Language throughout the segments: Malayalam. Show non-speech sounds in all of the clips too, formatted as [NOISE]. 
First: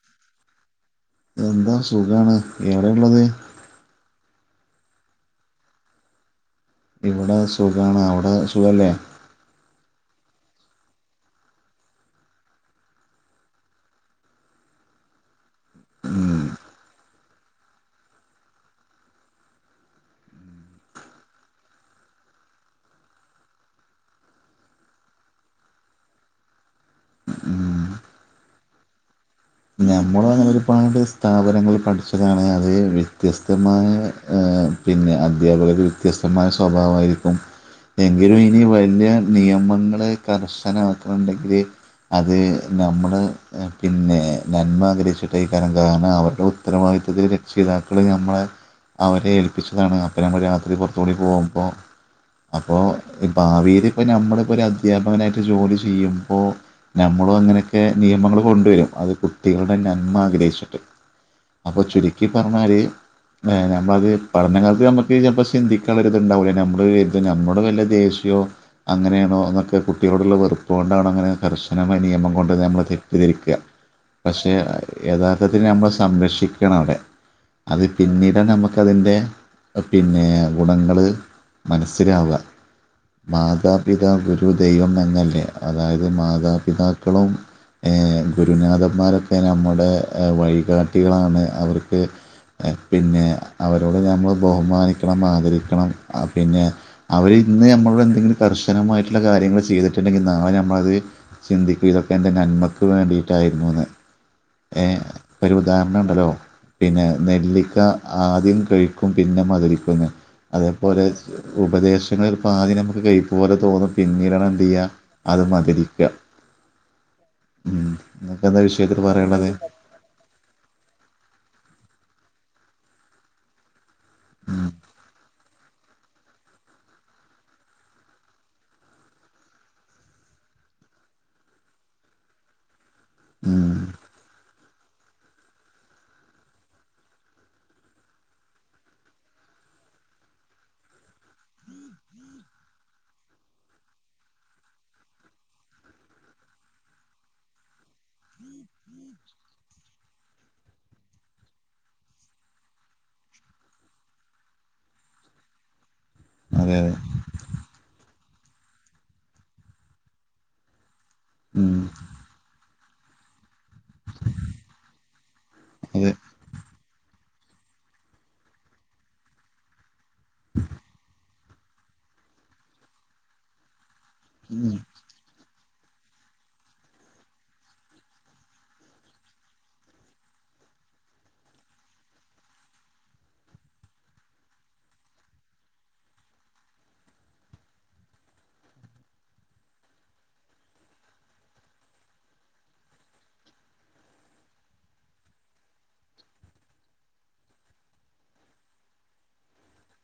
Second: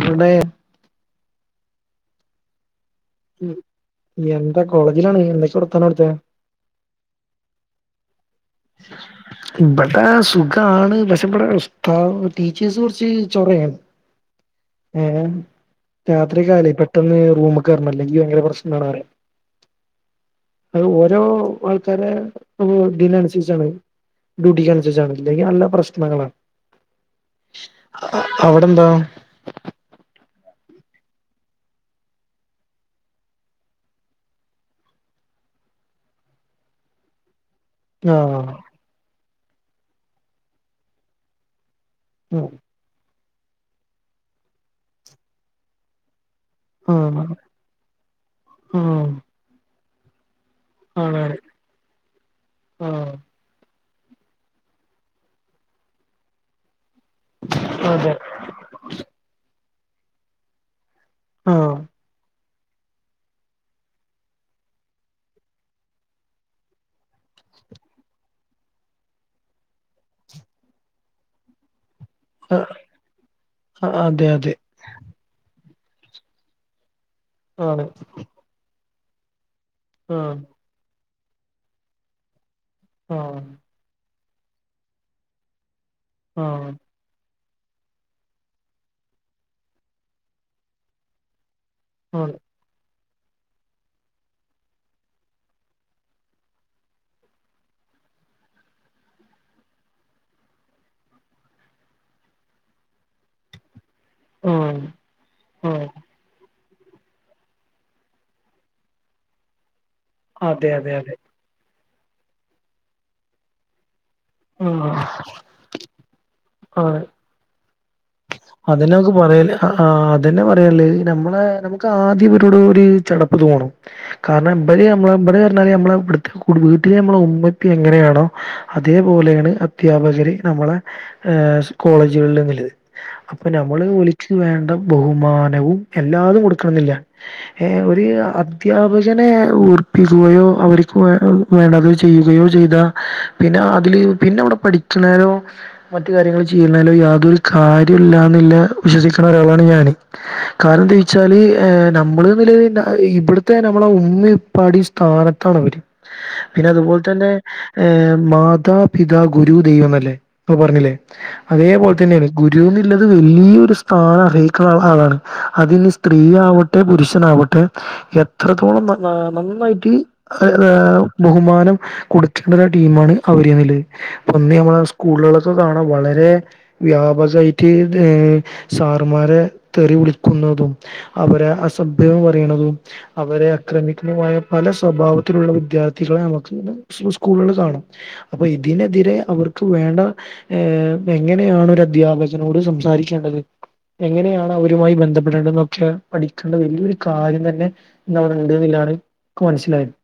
[UNINTELLIGIBLE] എന്താ സുഖാണ് എവടെ ഉള്ളത് എന്താ കോളേജിലാണ് എന്തൊക്കെ വാർത്താനം അവിടുത്തെ ഇവിടെ സുഖാണ് അവിടെ സുഖല്ലേ ഇബടെ സുഖാണ് പക്ഷെ ഇബടെ ഉസ്താ ടീച്ചേഴ്സ് കൊറച്ച് ചൊറേണ് ഏ ഉം രാത്രിയൊകായാലേ പെട്ടെന്ന് റൂമികേറണം അല്ലെങ്കി ഭയങ്കര പ്രശ്നാണ് പറയ അത് ഓരോ ആൾക്കാരെ [UNINTELLIGIBLE] [UNINTELLIGIBLE] സ്യൂട്ടിക്കനുസരിച്ചാണ്ഇല്ലെങ്കിൽ നല്ല പ്രശ്നങ്ങളാണ് ഉം അ അ അവിടെ എന്താ ഞമ്മളൊ ഞാൻ ഒരുപാട് സ്ഥാപനങ്ങൾ പഠിച്ചതാണ് അതിൽ വ്യത്യസ്തമായ ഏ പിന്നെ അധ്യാപകർ വ്യത്യസ്തമായ സ്വഭാവമായിരിക്കും [INAUDIBLE] എങ്കിലും ഇനി വലിയ നിയമങ്ങൾ കർശനം ആക്ണ്ടെ‌ങ്കില് അത് നമ്മുടെ പിന്നെ നന്മ ആഗ്രഹിച്ചിട്ട് അയ്ക്കാരം കാരണം അവരുടെ ആഹ് ഉത്തരവാദിത്വത്തിൽ രക്ഷിതാക്കൾ നമ്മളെ ആഹ് അവരെ ഏൽ പിച്ചതാണ് അപ്പൊ നമ്മൾ രാത്രി പുറത്ത് കൂടി ആണാണ് പോകുമ്പൊ അപ്പൊ ആഹ് ഭാവിൽ ഇപ്പൊ നമ്മള് ഇപ്പൊ ഒരു അദ്ധ്യാപകനായിട്ട് ജോലി ചെയ്യുമ്പോ നമ്മളും അങ്ങനെയൊക്കെ അതെ നിയമങ്ങൾ കൊണ്ടുവരും അത് കുട്ടികളുടെ നന്മ ആഗ്രഹിച്ചിട്ട് ആഹ് അപ്പൊ ചുരുക്കി പറഞ്ഞാല് ഏഹ് നമ്മളത് പഠന കാലത്ത് നമ്മക്ക് ചെലപ്പോൾ സിന്തിക്കാനുള്ള ഒരിതുണ്ടാവില്ല നമ്മൾ ഇത് നമ്മളോട് വല്ല്യ ദേശ്യയവും അങ്ങനേണോ എന്നൊക്കെ കുട്ടിക്ളോടുള്ള വെറുപ്പ്കൊണ്ടണോ അങ്ങനെ കർശനമായ നിയമം കൊണ്ട് നമ്മള് തെറ്റിദ്ധരിക്ക അതെ പക്ഷേ അതെ യഥാർത്ഥത്തിൽ നമ്മളെ സംരക്ഷിക്കാണ് അവിടെ അത് ആണ് പിന്നീടാണ് നമുക്കതിൻ്റെ പിന്നെ ആഹ് ഗുണങ്ങള് മനസ്സിലാവാ ആഹ് മാതാ പിതാ ഗുരു ദൈവം എന്നല്ലേ അതായത് ആഹ് മാതാപിതാ ക്കളും ഏഹ് ഗുരുനാഥന്മാരൊക്കെ നമ്മുടെ വഴികാട്ടികളാണ് അവര് ക്ക് ആണ് പിന്നെ അവരോട് നമ്മള് ബഹുമാനിക്കണം ആദരിക്കണം പിന്നെ അവര് ഇന്ന് നമ്മളോട് എന്തെങ്കിലും കർശനമായിട്ടുള്ള കാര്യങ്ങള് ചെയ്തിട്ടുണ്ടെങ്കില് നാളെ നമ്മളത് ചിന്തിക്കും ഇതൊക്കെ എൻ്റെ നന്മക്ക് വേണ്ടിയിട്ടായിരുന്നുന്ന് ആഹ് ഏ ഒരു ആഹ് ഉദാഹരണണ്ടല്ലോ പിന്നെ നെല്ലിക്ക ആദ്യം കയിക്കും പിന്നെ മതിരിക്കുന്ന് അതെ അതെ അതേപോലെ അതെ ഉപദേശങ്ങള് ചെലപ്പ ആദ്യം നമുക്ക് കൈപ്പ് പോലെ തോന്നും പിന്നീട് ടാണെന്തയ്യ ആഹ് അത് മധുരിക്ക അതിനൊക്കെ പറയലാ ആഹ് അതന്നെ പറയാള്ളത് നമ്മളെ നമുക്ക് ആദ്യം ഇവരോട് ഒരു ചടപ്പ് തോണും കാരണം ഉം. ഇപല് നമ്മള ഇപല് പറഞ്ഞാല് നമ്മള ഇവിടുത്തെ വീട്ടില് നമ്മള ഉമ്മീംഉപ്പിം എങ്ങനെയാണോ അതേപോലെയാണ് അദ്ധ്യാപകര് നമ്മളെ ഏ സ്കോളേജുകളില്ന്നുള്ളത് അപ്പൊ ഉം. നമ്മള് ഓൽക്ക് വേണ്ട ബഹുമാനവും എല്ലാതും കൊടുക്കണന്നില്ല ഏഹ് ഒരു അദ്ധ്യാപകനെ വെർപ്പിക്കുകയോ അവർക്കു വേ വേണ്ടത് ചെയ്യുകയോ ചെയ്താ പിന്നെ അതില് പിന്നെ അവടെ പഠിക്ക്ണേനോ മറ്റു കാര്യങ്ങള് ചെയ്യ്ണേലൊ യാതൊരു കാര്യോല്ലാന്ന്ല്ലെ വിശ്വസിക്ക്‌ണ ഒരാളാണ് ഞാന്. കാരണന്തെയ്ച്ചാല് ഏ നമ്മള് [UNINTELLIGIBLE] ഇവിടുത്തെ നമ്മളെ ഉമ്മിപ്പാടിസ് താനത്താണവര്. പിന്നെ അതെ അതെ അതുപോലതന്നെ ഏഹ് മാതാപിതാ ഗുരു ദൈവംന്നല്ലേ? ഇപ്പൊ പറഞ്ഞില്ലേ ഉം. അതേപോലതന്നേണ് ഗുരുന്നില്ലത് വല്ല്യോര് സ്ഥാനം അർഹിക്ക്ണ ആളാണ്. അത്‌നി അതെ സ്ത്രീയാവ ട്ടെ പുരുഷനാവട്ടെ എത്രത്തോളം ന നന്നായിട്ട് അആ ബഹുമാനം കൊട്ക്കേണ്ടത് ടീമാണ് അവര്ന്ന്ല്ലത്. ഒന്ന് ഉം. ഞമ്മളെ സ്കൂൾള്ളെ പ്പൊ കാണാ വളരേ വ്യാ പകായിറ്റ് സാറ്മ്മാരെ തെറി വിളിക്കുന്നതും, അവരെ അസഭ്യവും പറയ്ണതും അവരെ അക്രമിക്കുന്നതുമായ പല സ്വഭാവത്തിലുള്ള വിദ്യാർത്ഥികള് നമ്മക്ക് [UNINTELLIGIBLE] സ് സ്കൂള്ള് കാണും. അപ്പൊ ഇതിനെതിരെ അവർക്ക് വേണ്ട ഏ എങ്ങനെയാണ് ഒര ധ്യാപകനോട് സംസാരിക്കേണ്ടത് എങ്ങനെയാണ് അവരുമായി ബന്ധപ്പെടേണ്ടന്നൊക്കെ പഠിക്കേണ്ട വല്ല്യൊരുകാര്യം തന്നെ ഇന്നവടണ്ട്ന്ന്ല്ലാണ് ഇക്ക് മനസിലായത്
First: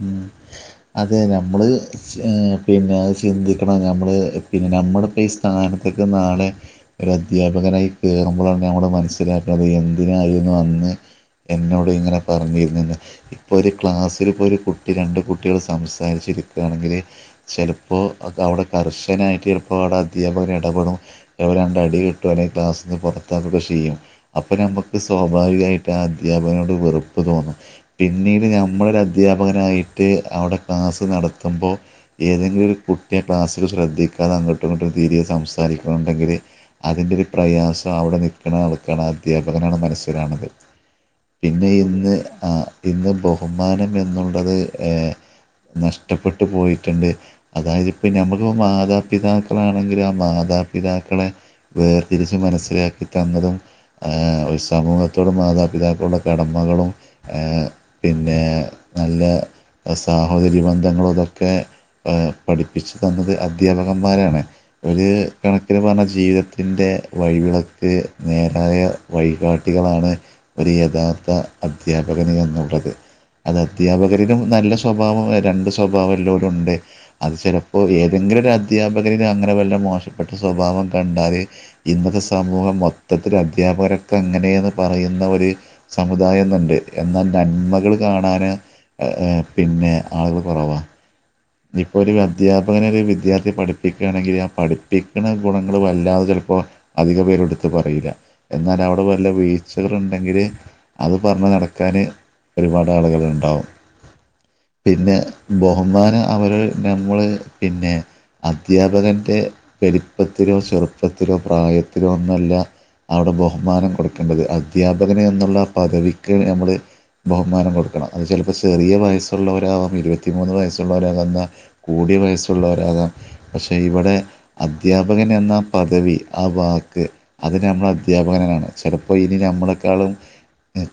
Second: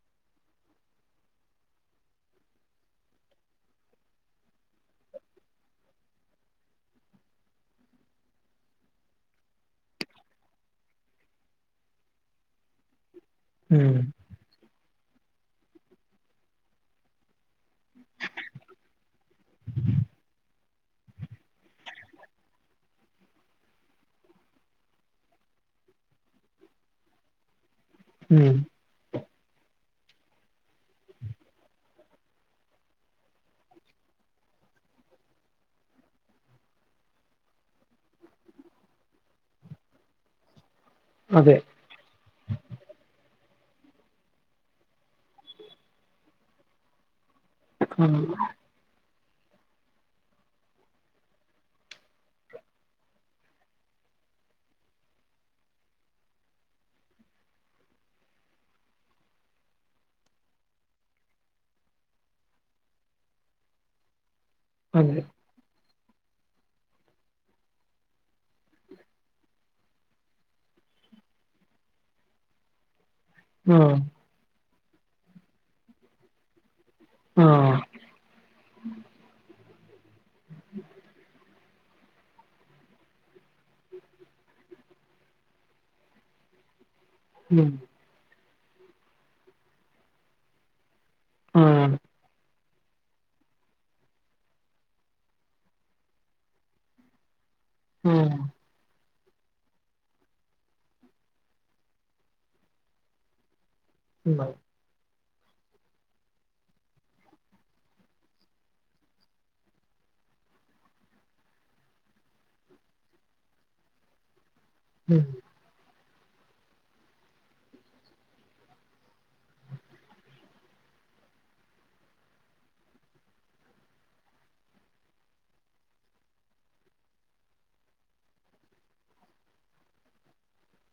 ഉം അതെ ഞമ്മള് പിന്നെ അത് ചിന്തിക്കണം ഞമ്മള് പിന്നെ ഞമ്മടെ പേസ് സ്ഥാനത്തേക്ക് നാളെ ഒരദ്യാപകനായി കേറുമ്പളാണ് നമ്മള് മനസ്സിലാക്ക്ണത് എന്തിനായിരുന്നു അന്ന് എന്നോട് ഇങ്ങനെ പറഞ്ഞിരുന്നു എന്ന് ഇപ്പൊര് ഉം ക്ലാസ്സില് പ്പൊരു കുട്ടി രണ്ട് കുട്ടികള് സംസാരിച്ച് ഇരിക്കാണെങ്കില് ചെലപ്പൊ അത് അവടെ കർശനായിട്ട് ചെലപ്പൊ അവടെ അധ്യാപകന് എടപെടും. [UNINTELLIGIBLE] രണ്ടടി കിട്ടും. അല്ലെങ്കി ക്ലാസ്ന്ന് പൊറത്താക്കൊക്കെ ചെയ്യും. അപ്പൊ ഞമ്മക്ക് സ്വാഭാവികായിട്ട് ആ അധ്യാപകനോട് വെറുപ്പ് തോന്നും പിന്നീട് ഉം ഞമ്മളൊര പകനായിട്ട് അവടെ ക്ലാസ്സ് നടത്തുമ്പോ ഏതെങ്കിലും ഒരു കുട്ട്യാ ക്ലാസ്സില് ശ്രദ്ധിക്കാതങ്ങട്ടും ഇങ്ങട്ടും തിര്‌യേ സംസാരിക്ക്ണോ ഇണ്ടെങ്കില്- അതിന്റെര് പ്രയാസം അവടെ നിക്ക്ണ ആൾക്കാണ് അധ്യാപകനാണ് മനസ്സിലാഹ്ണത് അതെ പിന്നെ ഇന്ന് ആ ഇന്ന് ബഹുമാനം എന്നു- ള്ളത്‌ ഏ നഷ്ടപ്പെട്ട് പോയിട്ട്ണ്ട്. അതായത്പ്പോ ആഹ് ഞമ്മക്ക് മാതാ- പിതാക്കളാണെങ്കിലും, ആ മാതാപിതാക്കളെ വേർതിരിച്ച്‌ മനസ്സിലാക്കി തന്നതും ആഹ് ഒര് സമൂഹത്തോടും മാതാപിതാക്കളോടൂള്ള കടമകളും ഏഹ് പിന്നെ- നല്ല സാഹോദര്യ ബന്ധങ്ങളും ഇതൊക്കെ- പഠിപ്പിച്ചു തന്നത് അധ്യാപകന്മാരാണ് അതെ ഒര്- കണക്കിന് പറഞ്ഞാ ജീവിതത്തിൻ്റെ വഴിവിളക്ക് നേരായ വഴികാട്ടികളാണ്- ഒര്‌ യഥാർത്ഥ അദ്ധ്യാപകന് എന്നുള്ളത് ആഹ് അദ്ധ്യാപകരിലും നല്ല സ്വഭാവോം രണ്ട് സ്വഭാവല്ലോരും ഇണ്ട്. അത് ആഹ് ചെലപ്പോ ഏതെങ്കിലും ഒര- ധ്യാപകരില് അങ്ങനെ വല്ല മോശപ്പെട്ട സ്വഭാവോം കണ്ടാല്- ഇന്നത്തെ സമൂഹം മൊത്തത്തില് അധ്യാപകരൊക്കെ അങ്ങനേന്ന് പറയുന്ന ഒര്- സമുദായംന്ന്ണ്ട് എന്നാ ഉം നന്മകള് കാണാന് പിന്നെ ആള്കള് കൊറവാ ആഹ് ഇഞ്ഞ്പ്പൊ ഒര് അ- അധ്യാപകനെ ഒര് വിദ്യാർത്ഥി പഠിപ്പിക്കാണെങ്കില് ആ പഠിപ്പിക്ക്ണ ഗുണങ്ങള് വല്ലാതെ ചെലപ്പൊ- അധിക പേരും ഇട്ത്ത് പറയൂല. ആഹ് എന്നാലവട വല്ല വീഴ്ചകള്ണ്ടെങ്കില്- അത് പറഞ്ഞ് നടക്കാാന് ഒരുപാടാള്കള്ണ്ടാവും ഇണ്ടാവും പിന്നെ ബഹുമാന അവര് നമ്മള് പിന്നെ- അദ്ധ്യാപകൻ്റെ പെരുപ്പത്തിലോ ചെറുപ്പത്തിലോ പ്രായത്തിലോ ഒന്നും അല്ല- അവടെ ബഹുമാനം കൊടുക്കേണ്ടത് ഉം അധ്യാപകന് എന്നുള്ള പദവി- ക്ക്‌ നമ്മള് ബഹുമാനം കൊടുക്കണം അത് ചിലപ്പോൾ ചെറിയ വയസ്സുള്ളവരാവാം ഇരുപത്തിമൂന്ന് വയസ്സുള്ളവരാ വന്ന കൂടി വയസ്സുള്ളവരാകാം പക്ഷേ ഇവിടെ അധ്യാപകൻ എന്ന പദവി ആ വാക്ക് അത് നമ്മള അധ്യാപകനാണ് ചിലപ്പോ ഇനി നമ്മളെക്കാളും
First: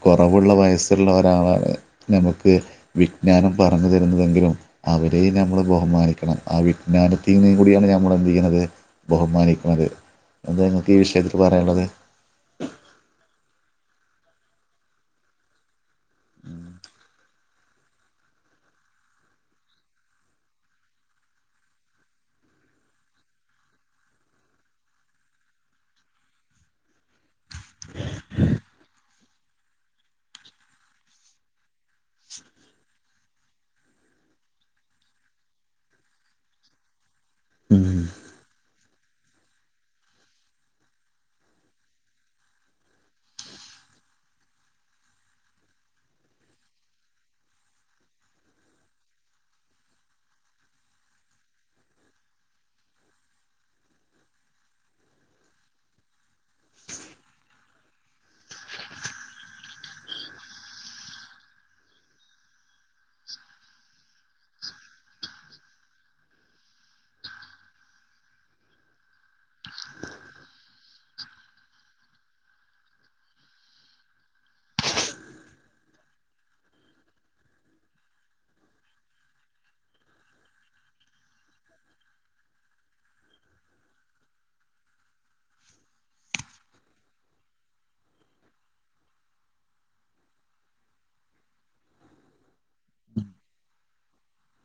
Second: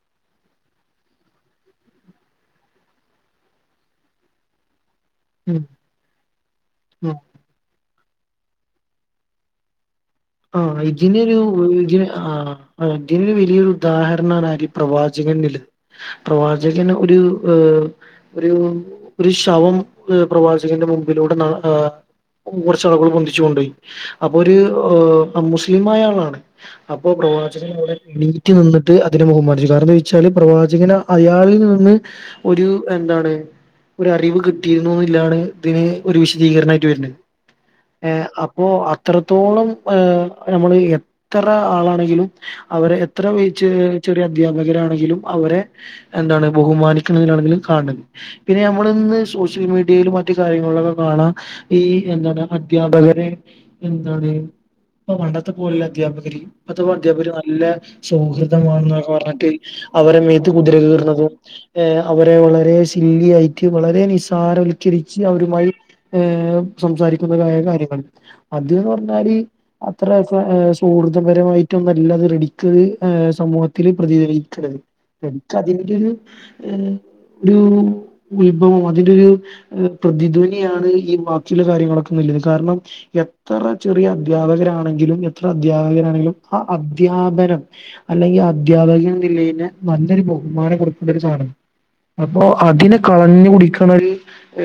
കുറവുള്ള വയസ്സ്ള്ള ഒരാളാണ് നമുക്ക് വിജ്ഞാനം പറഞ്ഞു തരുന്നതെങ്കിലും അവരെയും ഉം ഞമ്മള് ബഹുമാനിക്കണം ആ ഉം വിജ്ഞാനത്തീന്നീകൂടിയാണ് ഞ ന്ത്‌യ്യണത് ബഹുമാനിക്ക്‌ണത് ആഹ ഇതിനൊരു [UNINTELLIGIBLE] ആഹ അതിന് വലിയൊരു ഉദാഹരണാണ് അരി പ്രവാചകന്നില് പ്രവാചകന് ഒരു ഒരു ഒരു ശവം പ്രവാചകന്റെ മുമ്പിലൂടെ ന്ന ആ കുറച്ചാളുകള് പൊന്തിച്ചു കൊണ്ടോയി അപ്പൊ ഒരു മുസ്ലിംമായ ആളാണ് അപ്പൊ പ്രവാചകന് അവിടെ നീറ്റി നിന്നിട്ട് അതിനെ ബഹുമാനിച്ചു കാരണം ഈ ചളി പ്രവാചകന അയാളിൽ നിന്ന് ഒരു എന്താണ് ഒരറിവ് കിട്ടിയിരുന്നുന്നില്ലാണ് ഇതിന് ഒരു വിശദീകരണായിട്ട് വര്നെ ഏ അപ്പോ അത്രത്തോളം ഏ നമ്മള് എത്ര ആളാണെങ്കിലും അവരെ എത്ര വച്ച് ചെറിയ അധ്യാപകരാണെങ്കിലും അവരെ എന്താണ് ബഹുമാനിക്കിണതിലാണെങ്കിലും കാണത് പിന്നെ നമ്മൾ ഇന്ന് സോഷ്യൽ മീഡിയയിലും മറ്റു കാര്യങ്ങളിലൊക്കെ കാണാം ഈ എന്താണ് അദ്ധ്യാപകരെ എന്താണ് ഇപ്പൊ പണ്ടത്തെ പോലല്ല അധ്യാപകര് ഇപ്പത്തപോ അധ്യാപകര് നല്ല സൗഹൃദമാണെന്നൊക്കെ പറഞ്ഞിട്ട് അവരെ മേത്ത് കുതിര കേർന്നതും ഏ അവരെ വളരെ ശില്ലിയായിട്ട് വളരെ നിസാരവൽക്കരിച്ച് അവരുമായി ഏ സംസാരിക്കുന്നതായ കാര്യങ്ങൾ അത്ന്ന് പറഞ്ഞാല് അത്ര സുഹൃദപരമായിട്ടൊന്നല്ലത് റെഡിക്ക് സമൂഹത്തില് പ്രതികരിക്കണത് എനിക്ക് അതിന്റെ ഒരു ഒരു ഉത്ഭവം അതിന്റെ ഒരു ഒരു പ്രതിധ്വനിയാണ് ഈ വാക്കില കാര്യങ്ങളൊക്കെ നല്ലത് കാരണം എത്ര ചെറിയ അധ്യാപകരാണെങ്കിലും എത്ര അദ്ധ്യാപകരാണെങ്കിലും ആഹ് അദ്ധ്യാപനം അല്ലെങ്കിൽ അദ്ധ്യാപകന്നില്ലേന് നല്ലൊരു ബഹുമാനം കൊടുക്കുന്നൊരു സാധനം അപ്പൊ അതിന കളഞ്ഞു കുടിക്കണത്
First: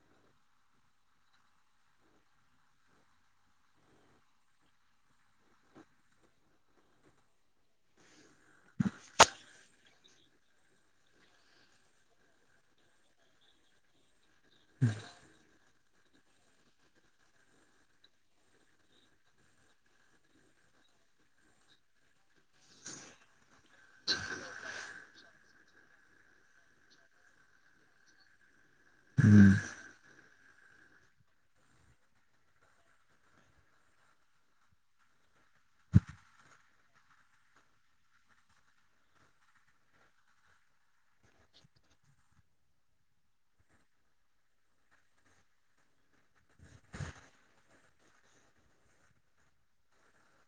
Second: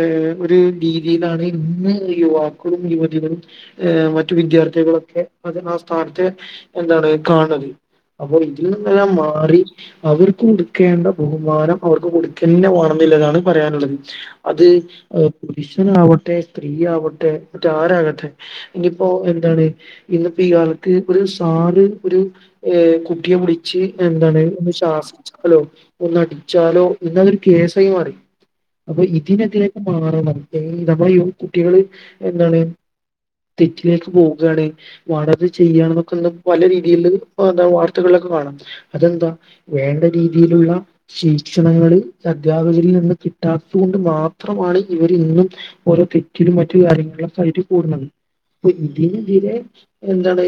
ഏഹ് ഒരു രീതിയിലാണ് ഇന്ന് യുവാക്കളും യുവതികളും ഏഹ് മറ്റ മറ്റു വിദ്യാർത്ഥികളൊക്കെ അത് ആഹ് സ്ഥാനത്ത് എന്താണ് കാണന്നത് അപ്പൊ ഇതിൽ നിന്നെല്ലാം മാറി അവർക്ക് കൊടുക്കേണ്ട ബഹുമാനം അവർക്ക് കൊടുക്കന്നെ വാണന്നില്ലതാണ് പറയാനുള്ളത് അത് പുരുഷനാവട്ടെ സ്ത്രീയാവട്ടെ മറ്റേ ആരാകട്ടെ ഇനി ഇപ്പൊ എന്താണ് ഇന്നപ്പം ഈയാൾക്ക് ഒരു സാധു ഒരു ഏഹ് കുട്ടിയെ വിളിച്ച് എന്താണ് ശ സിചാലോ ഒന്നടിച്ചാലോ ഇന്ന അതൊരു കേസായി മാറി അപ്പൊ ഇതിനെതിരെക്ക് മാറണം നമ്മള കുട്ടികള് എന്താണ് തെറ്റിലേക്ക് പോകാണ് വടത് ചെയ്യാ എന്നൊക്കെ പലരീതിയിയില് എന്ത വാർത്തകളിലൊക്കെ കാണാം അതെന്താ വേണ്ട രീതിയിലുള്ള ശീക്ഷണങ്ങള് അദ്ധ്യാപകരിൽ നിന്ന് കിട്ടാത്തത് കൊണ്ട് മാത്രമാണ് ഇവർ ഇന്നും ഓരോ തെറ്റിലും മറ്റു കാര്യങ്ങളൊക്കായിട്ട് കൂടുന്നത് പ്പൊ ഇതിന് എതിരെ എന്താണ്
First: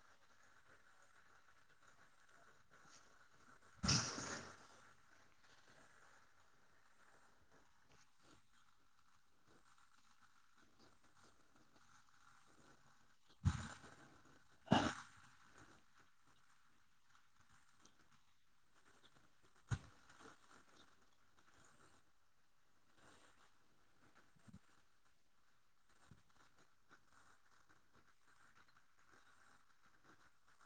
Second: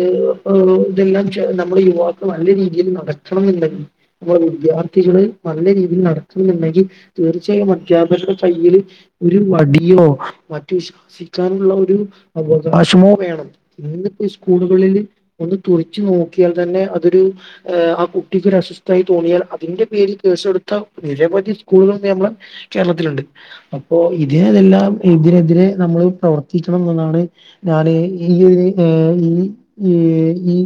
ഇതെല്ലാം നമ്മളെ യുവാക്ക നല്ല രീതിയിൽ നടക്കണം എന്നാണ് നമ്മള് വിദ്യാർത്ഥികള് നല്ല രീതിയിൽ നടത്തുന്നുണ്ടെങ്കിൽ തീർച്ചയായും അധ്യാപകരുടെ കയ്യിയില് ഒരു വടിയോ മറ്റു ശാസിക്കാനുള്ള ഒരു അവകാശമോ വേണം ഇന്നിപ്പോ സ്കൂളുകളിൽ ഒന്ന് തുറച്ച് നോക്കിയാൽ തന്നെ അതൊരു ആഹ് കുട്ടിക്ക് അസോസ്ത ആയി തോന്നിയാൽ അതിന്റെ പേരിൽ കേസേടുത്ത നിരവധി സ്കൂളുകൾ നമ്മള് കേരളത്തിലുണ്ട് അപ്പോ ഇതിനതെല്ലാം ഇതിനെതിരെ നമ്മള് പ്രവർത്തിക്കണം എന്നാണ് ഞാന് ഈ ഏഹ് ഈ ഈ ഈ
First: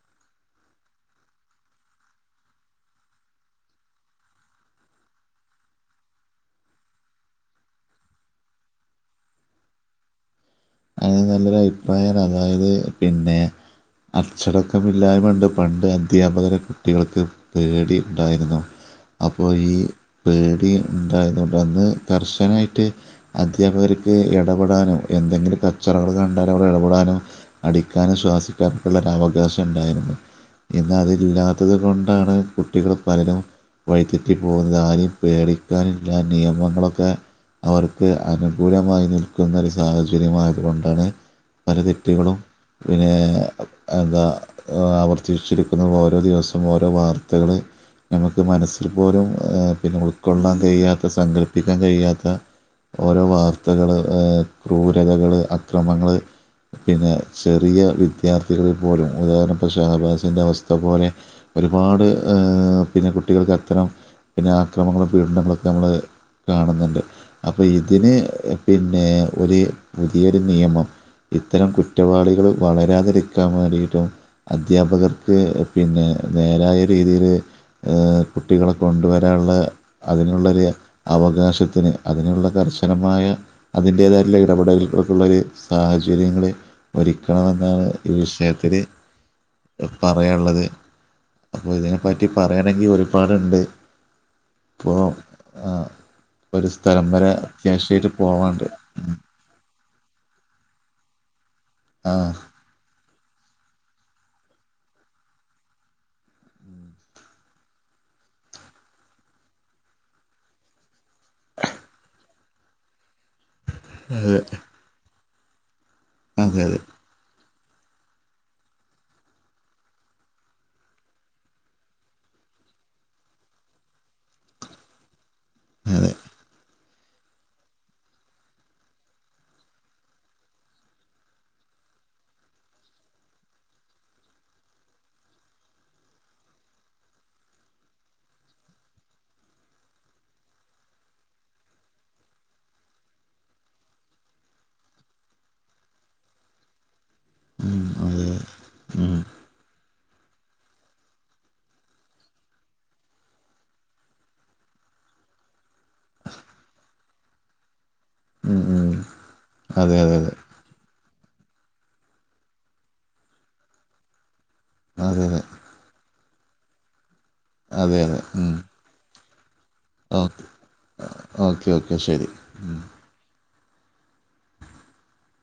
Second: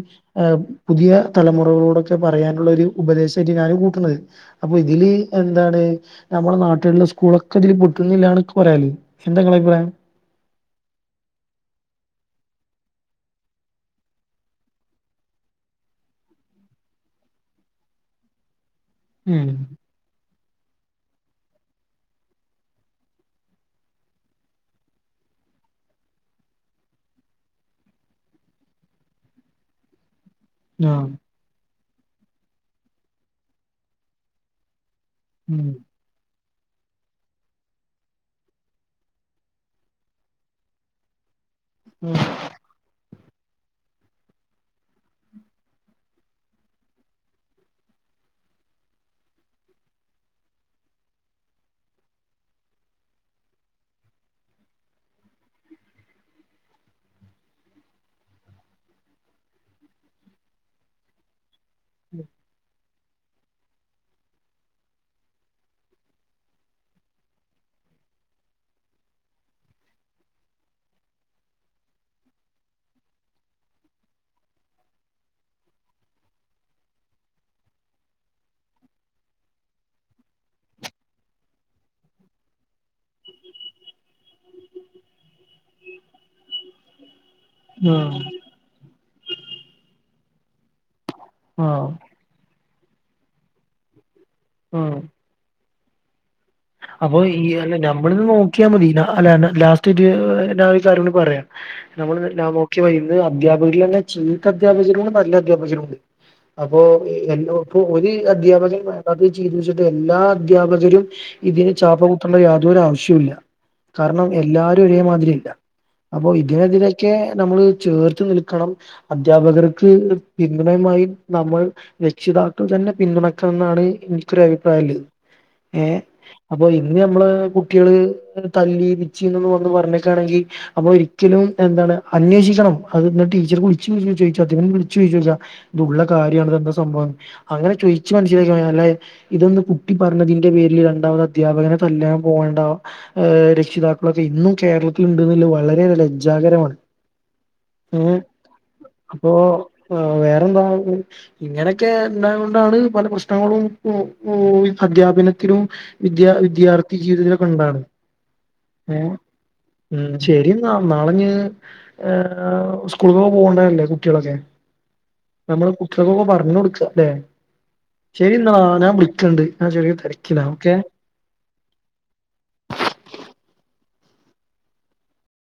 ആഹ് പുതിയ തലമുറകളോടൊക്കെ പറയാനുള്ള ഒരു ഉപദേശമായിട്ട് ഞന് കൂട്ടണുന്നത് അപ്പൊ ഇതില് എന്താണ് നമ്മുടെ നാട്ടിലുള്ള സ്കൂളൊക്കെ ഇതില് പൊട്ടുന്നില്ലന്ന് പറയാല് എന്ത നിങ്ങളെ അഭിപ്രായം ആഹ് നല്ലൊരു അഭിപ്രായം അതായത് പിന്നെ അച്ചടക്കമില്ലായ് ഉണ്ട് പണ്ട് അന്ധ്യാപകരെ കുട്ടികൾക്ക് പേടി ഉണ്ടായിരുന്നു അപ്പോൾ ഉം ഈ പേടി ഉണ്ടായിരുന്നുണ്ട് അന്ന് കർശനായിട്ട് അധ്യാപകർക്ക് ഇടപെടാനോ എന്തെങ്കിലും കച്ചറകൾ കണ്ടാലും അവിടെ ഇടപെടാനോ അടിക്കാനും ശാസിക്കാനൊക്കുള്ള ഒരു അവകാശം ഉണ്ടായിരുന്നു ഇന്ന് ആഹ് അതില്ലാത്തത് കൊണ്ടാണ് കുട്ടികൾ പലരും വഴിത്തെറ്റി പോകുന്നത് ആരും ഉം പേടിക്കാനും ഇല്ലാ നിയമങ്ങളൊക്കെ അവർക്ക് അനുകൂലമായി നിൽക്കുന്നൊ ഒരു സാഹചര്യമായി അതുകൊണ്ടാണ് പല ഉം തെറ്റുകളും പിന്നെ എന്താ ആവർത്തിച്ചിരിക്കുന്നത് ഓരോ ദിവസം ഓരോ വാർത്തകൾ നമുക്ക് മനസ്സിൽ പോലും പിന്നെ ഉൾക്കൊള്ളാൻ കഴിയാത്ത സങ്കല്പ്പിക്കാൻ കഴിയാത്ത ഓരോ വാർത്തകള് ക്രൂരതകള് അക്രമങ്ങള് പിന്നെ ചെറിയ വിദ്യാർത്ഥികളെ പോലും ഉദാഹരണ ഇപ്പ ഷഹബാസിന്റെ അവസ്ഥ പോലെ ഒരുപാട് പിന്നെ കുട്ടികൾക്ക് അത്തരം പിന്നെ ആക്രമങ്ങളും പീഡനങ്ങളൊക്കെ നമ്മൾ കാണുന്നുണ്ട് അപ്പൊ ഇതിന് പിന്നെ ഒരു പുതിയൊരു നിയമം ഇത്തരം കുറ്റവാളികൾ വളരാതിരിക്കാൻ വേണ്ടിയിട്ടും അദ്ധ്യാപകർക്ക് പിന്നെ നേരായ രീതിയില് എഹ് കുട്ടികളെ കൊണ്ടുവരാനുള്ള അതിനുള്ളൊരു അവകാശത്തിന് അതിനുള്ള കർഷ ഭയകരമായ അതിൻ്റേതായിട്ടുള്ള ഇടപെടലുകൾക്കുള്ളൊരു സാഹചര്യങ്ങള് ഒരുക്കണമെന്നാണ് ഈ ആഹ് വിഷയത്തിൽ പറയാള്ളത് അപ്പോൾ ആഹ് ഇതിനെപ്പറ്റി പറയണങ്കിൽ ഒരുപാടുണ്ട് പ്പോ ആഹ് അപ്പൊ ഈ അല്ല അത്യാവശ്യമായിട്ട് നമ്മളത് പോവാണ്ട് നോക്കിയാൽ മതി ന അല്ല ലാസ സ്റ്റിത് ഞാ ഒരു കരയുടി പറയാം ആ നമ്മൾ [UNINTELLIGIBLE] [UNINTELLIGIBLE] അധ്യാപകരിൽ തന്നെ ചീത്ത അധ്യാപകരുണ്ട് നല്ല അധ്യാപകരുണ്ട്. അപ്പൊ എ ഇപ്പൊ ഒരു അധ്യാപകൻ വേണ്ടത് ചെയ്തു വെച്ചിട്ട് എല്ലാ അധ്യാപകരും ഇതിന് ചാപ്പ കുത്തേണ്ട യാതൊരു ആവശ്യവുല്ല. കാരണം അതെ എല്ലാരും ഒരേമാതിരി അല്ല അപ്പൊ അതെ ഇതിനെതിരെ ഒക്കെ നമ്മളെ ചേർത്ത് നിൽക്കണം അദ്ധ്യാപകർക്ക് പിന്തുണയുമായി നമ്മൾ രക്ഷിതാക്കൾ തന്നെ പിന്തുണക്കണം എന്നാണ് എനിക്കൊ ഒരു അഭിപ്രായള്ളത് ഏഹ് അതെ അപ്പൊ ഇന്ന് നമ്മള് കുട്ടിള് തല്ലി മിച്ചിന്ന് വന്ന് പറഞ്ഞിക്കാണെങ്കിൽ അപ്പൊ ഒരിക്കലും എന്താണ് അന്വേഷിക്കണം അത് ടീച്ചർ വിളിച്ചേ ചോ ചോദിച്ചോ [UNINTELLIGIBLE] വിളിച്ചു ചോതിചോക്കാ ഇതുള്ള കാര്യണ ഇതെന്താ സംഭവം അങ്ങനെ ചോയിച്ചു മനസ്സിലാക്കിഞ്ഞാലേ ഇതൊന്ന് കുട്ടി പറഞ്ഞതിന്റെ പേരിൽ അധ്യാപകനെ തല്ലാൻ പോവണ്ട ഏഹ് രക്ഷിതാക്കളൊക്കെ ഇന്നും കേരളത്തിൽ ഉണ്ടെന്ന വളരെ ലജ്ജാകരമാണ്. ഏഹ് അതെ അപ്പോ വേറെന്താ. ഇങ്ങനെയൊക്കെ ഉണ്ടായുകൊണ്ടാണ് പല പ്രശ്നങ്ങളും ഉം ഉം അദ്ധ്യാപനത്തിനും വിദ്യാ വിദ്യാർത്ഥി ജീവിതത്തിലൊക്കെ ഉണ്ടാണ് ഉം ഉം ഏഹ് അതെ ഉം അതെ അതെ ശരി ന്നാ നാളെനി സ്കൂള പോ പോകണ്ടല്ലേ കുട്ടികളൊക്കെ അതെയതെ നമ്മള് കുട്ടികൾക്കൊക്കെ പറഞ്ഞ കൊടുക്ക ല്ലേ അതെ അതെ ശരി ഉം എന്നാ ഞാൻ വിളിക്കണ്ട്. ഞാൻ ചെറിയ തിരിക്കില്ല ഓക്കെ. ഓക്കെ ഓക്കെ ശരി ഉം